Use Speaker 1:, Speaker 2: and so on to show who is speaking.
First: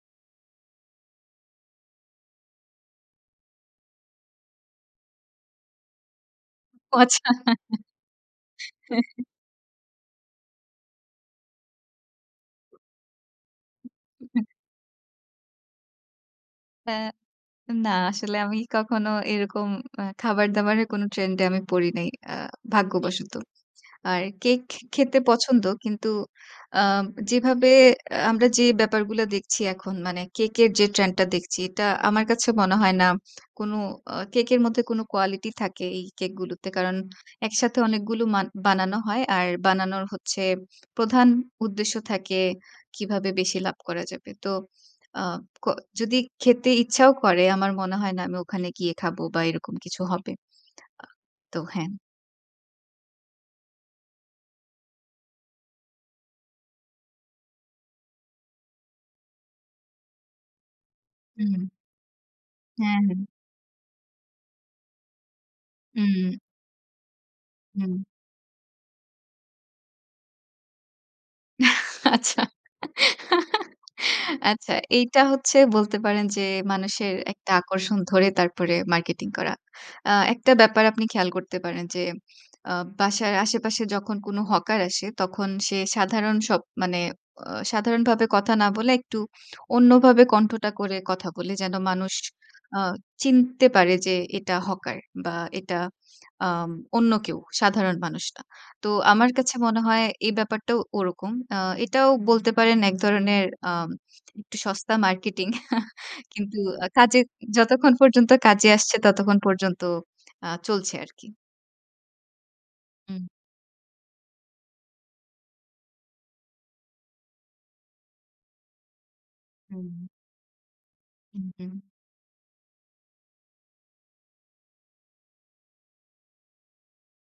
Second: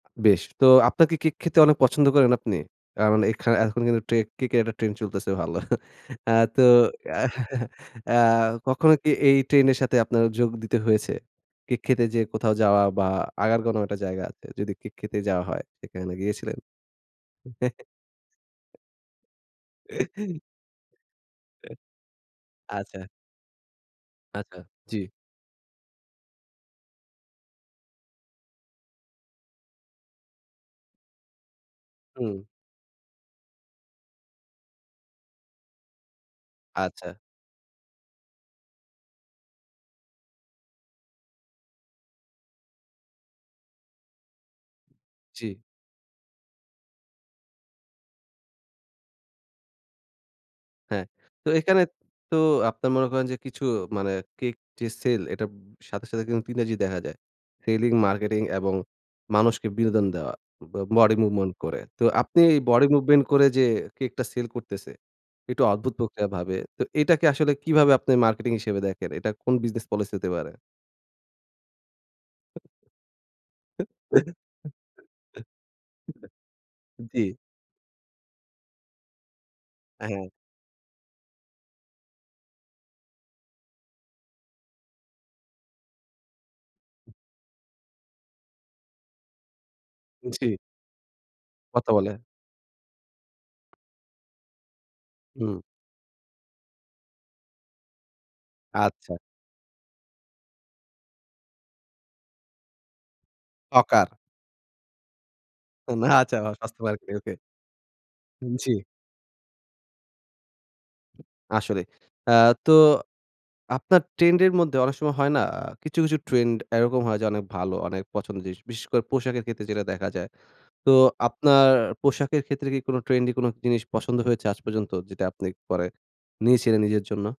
Speaker 1: বেশ! তো আপনা কি কেক খেতে অনেক পছন্দ করেন আপনি? আ মানে এখানে এখন কিন্তু ট্রে কেক এর একটা ট্রেন্ড চলতেছে ভালো। আ তো
Speaker 2: ও আচ্ছা।
Speaker 1: আ কখনো
Speaker 2: হ্যাঁ,
Speaker 1: কি
Speaker 2: হ্যাঁ।
Speaker 1: এই ট্রেন্ডের সাথে আপনার যোগ দিতে হয়েছে? কেক খেতে যে কোথাও যাওয়া বা আগার কোনো একটা জায়গা আছে,
Speaker 2: [unintelligible]
Speaker 1: যদি কেক খেতে যাওয়া হয় সেখানে গিয়েছিলেন?
Speaker 2: এ না, আসলে আমি কখনো এরকম আ খাবার-দাবারের কোনো ট্রেন্ড এ আমি পড়ি নাই, আ
Speaker 1: আচ্ছা।
Speaker 2: ভাগ্যবশত। আর
Speaker 1: আচ্ছা,
Speaker 2: কেক খে
Speaker 1: জি।
Speaker 2: খেতে পছন্দ, কিন্তু আ যেভাবে আমরা যে ব্যাপারগুলা দেখছি এখন, মানে কেকের যে ট্রেন্ডটা দেখছি, এটা আমার
Speaker 1: হুম।
Speaker 2: কাছে মনে হয় না কোনো আ কেকের মধ্যে কোনো কোয়ালিটি থাকে। এই কেক গুলিতে কারণ
Speaker 1: আচ্ছা।
Speaker 2: একসাথে অনেকগুলো মা বানানো হয়, আর বানানোর হচ্ছে প্রধান উদ্দেশ্য থাকে কীভাবে বেশি লাভ করা যাবে। তো আ
Speaker 1: জি।
Speaker 2: ক যদি খেতে ইচ্ছাও করে আমার মনে হয় না আমি ওখানে গিয়ে খাবো বা এরকম কিছু হবে। আ
Speaker 1: হ্যাঁ, তো
Speaker 2: তো
Speaker 1: এখানে
Speaker 2: হ্যাঁ।
Speaker 1: তো আপনার মনে করেন যে কিছু মানে কেক যে সেল, এটার ব সাথে, সাথে কিন্তু ৩ টা জি দেখা যায়। সেলিং, মার্কেটিং এবং মানুষকে বিনোদন দেওয়া, ব বডি মুভমেন্ট
Speaker 2: হুম।
Speaker 1: করে। তো আপনি বডি
Speaker 2: হ্যাঁ, হ্যাঁ।
Speaker 1: মুভমেন্ট করে যে কেকটা সেল করতেছে একটু অদ্ভুত প্রক্রিয়া
Speaker 2: উ
Speaker 1: ভাবে, তো এটাকে আসলে কীভাবে
Speaker 2: হুম।
Speaker 1: আপনি মার্কেটিং হিসেবে দেখেন? এটা কোন বিজনেস পলিসি হতে পারে?
Speaker 2: আচ্ছা, আচ্ছা, এইটা হচ্ছে বলতে পারেন যে মানুষের
Speaker 1: জি।
Speaker 2: একটা আকর্ষণ ধরে তারপরে মার্কেটিং করা।
Speaker 1: আ
Speaker 2: আ
Speaker 1: হ্যাঁ।
Speaker 2: একটা ব্যাপার আপনি খেয়াল করতে পারেন, যে আ বাসার আশেপাশে যখন কোনো হকার আসে, তখন সে সাধারণ সব মানে অ সাধারণ ভাবে কথা না বলে একটু অন্যভাবে
Speaker 1: জি।
Speaker 2: কণ্ঠটা করে কথা বলে যেন
Speaker 1: কথা বলে।
Speaker 2: মানুষ আ চিনতে পারে যে এটা হকার বা
Speaker 1: হুম।
Speaker 2: এটা আম অন্য কেউ সাধারণ মানুষ না। তো
Speaker 1: আচ্ছা।
Speaker 2: আমার কাছে মনে হয় এই ব্যাপারটাও ওরকম। আ এটাও বলতে পারেন এক ধরনের আ
Speaker 1: হকার।
Speaker 2: একটু সস্তা মার্কেটিং,
Speaker 1: না চাওয়া।
Speaker 2: কিন্তু আ কাজে
Speaker 1: [unintelligible]
Speaker 2: যতক্ষণ পর্যন্ত কাজে
Speaker 1: জি।
Speaker 2: আসছে ততক্ষণ পর্যন্ত আ চলছে আরকি।
Speaker 1: আসলে আ তো
Speaker 2: উম
Speaker 1: আপনার ট্রেন্ডের মধ্যে অনেক সময় হয় না, কিছু, কিছু ট্রেন্ড এরকম হয় যে অনেক ভালো, অনেক পছন্দের জিনিস। বিশেষ করে পোশাকের ক্ষেত্রে যেটা
Speaker 2: হুম।
Speaker 1: দেখা যায়। তো
Speaker 2: উ
Speaker 1: আপনার
Speaker 2: হু।
Speaker 1: পোশাকের ক্ষেত্রে কি কোনো ট্রেন্ডি কোনো জিনিস পছন্দ হয়েছে আজ পর্যন্ত, যেটা আপনি পরে নিয়েছিলেন নিজের জন্য?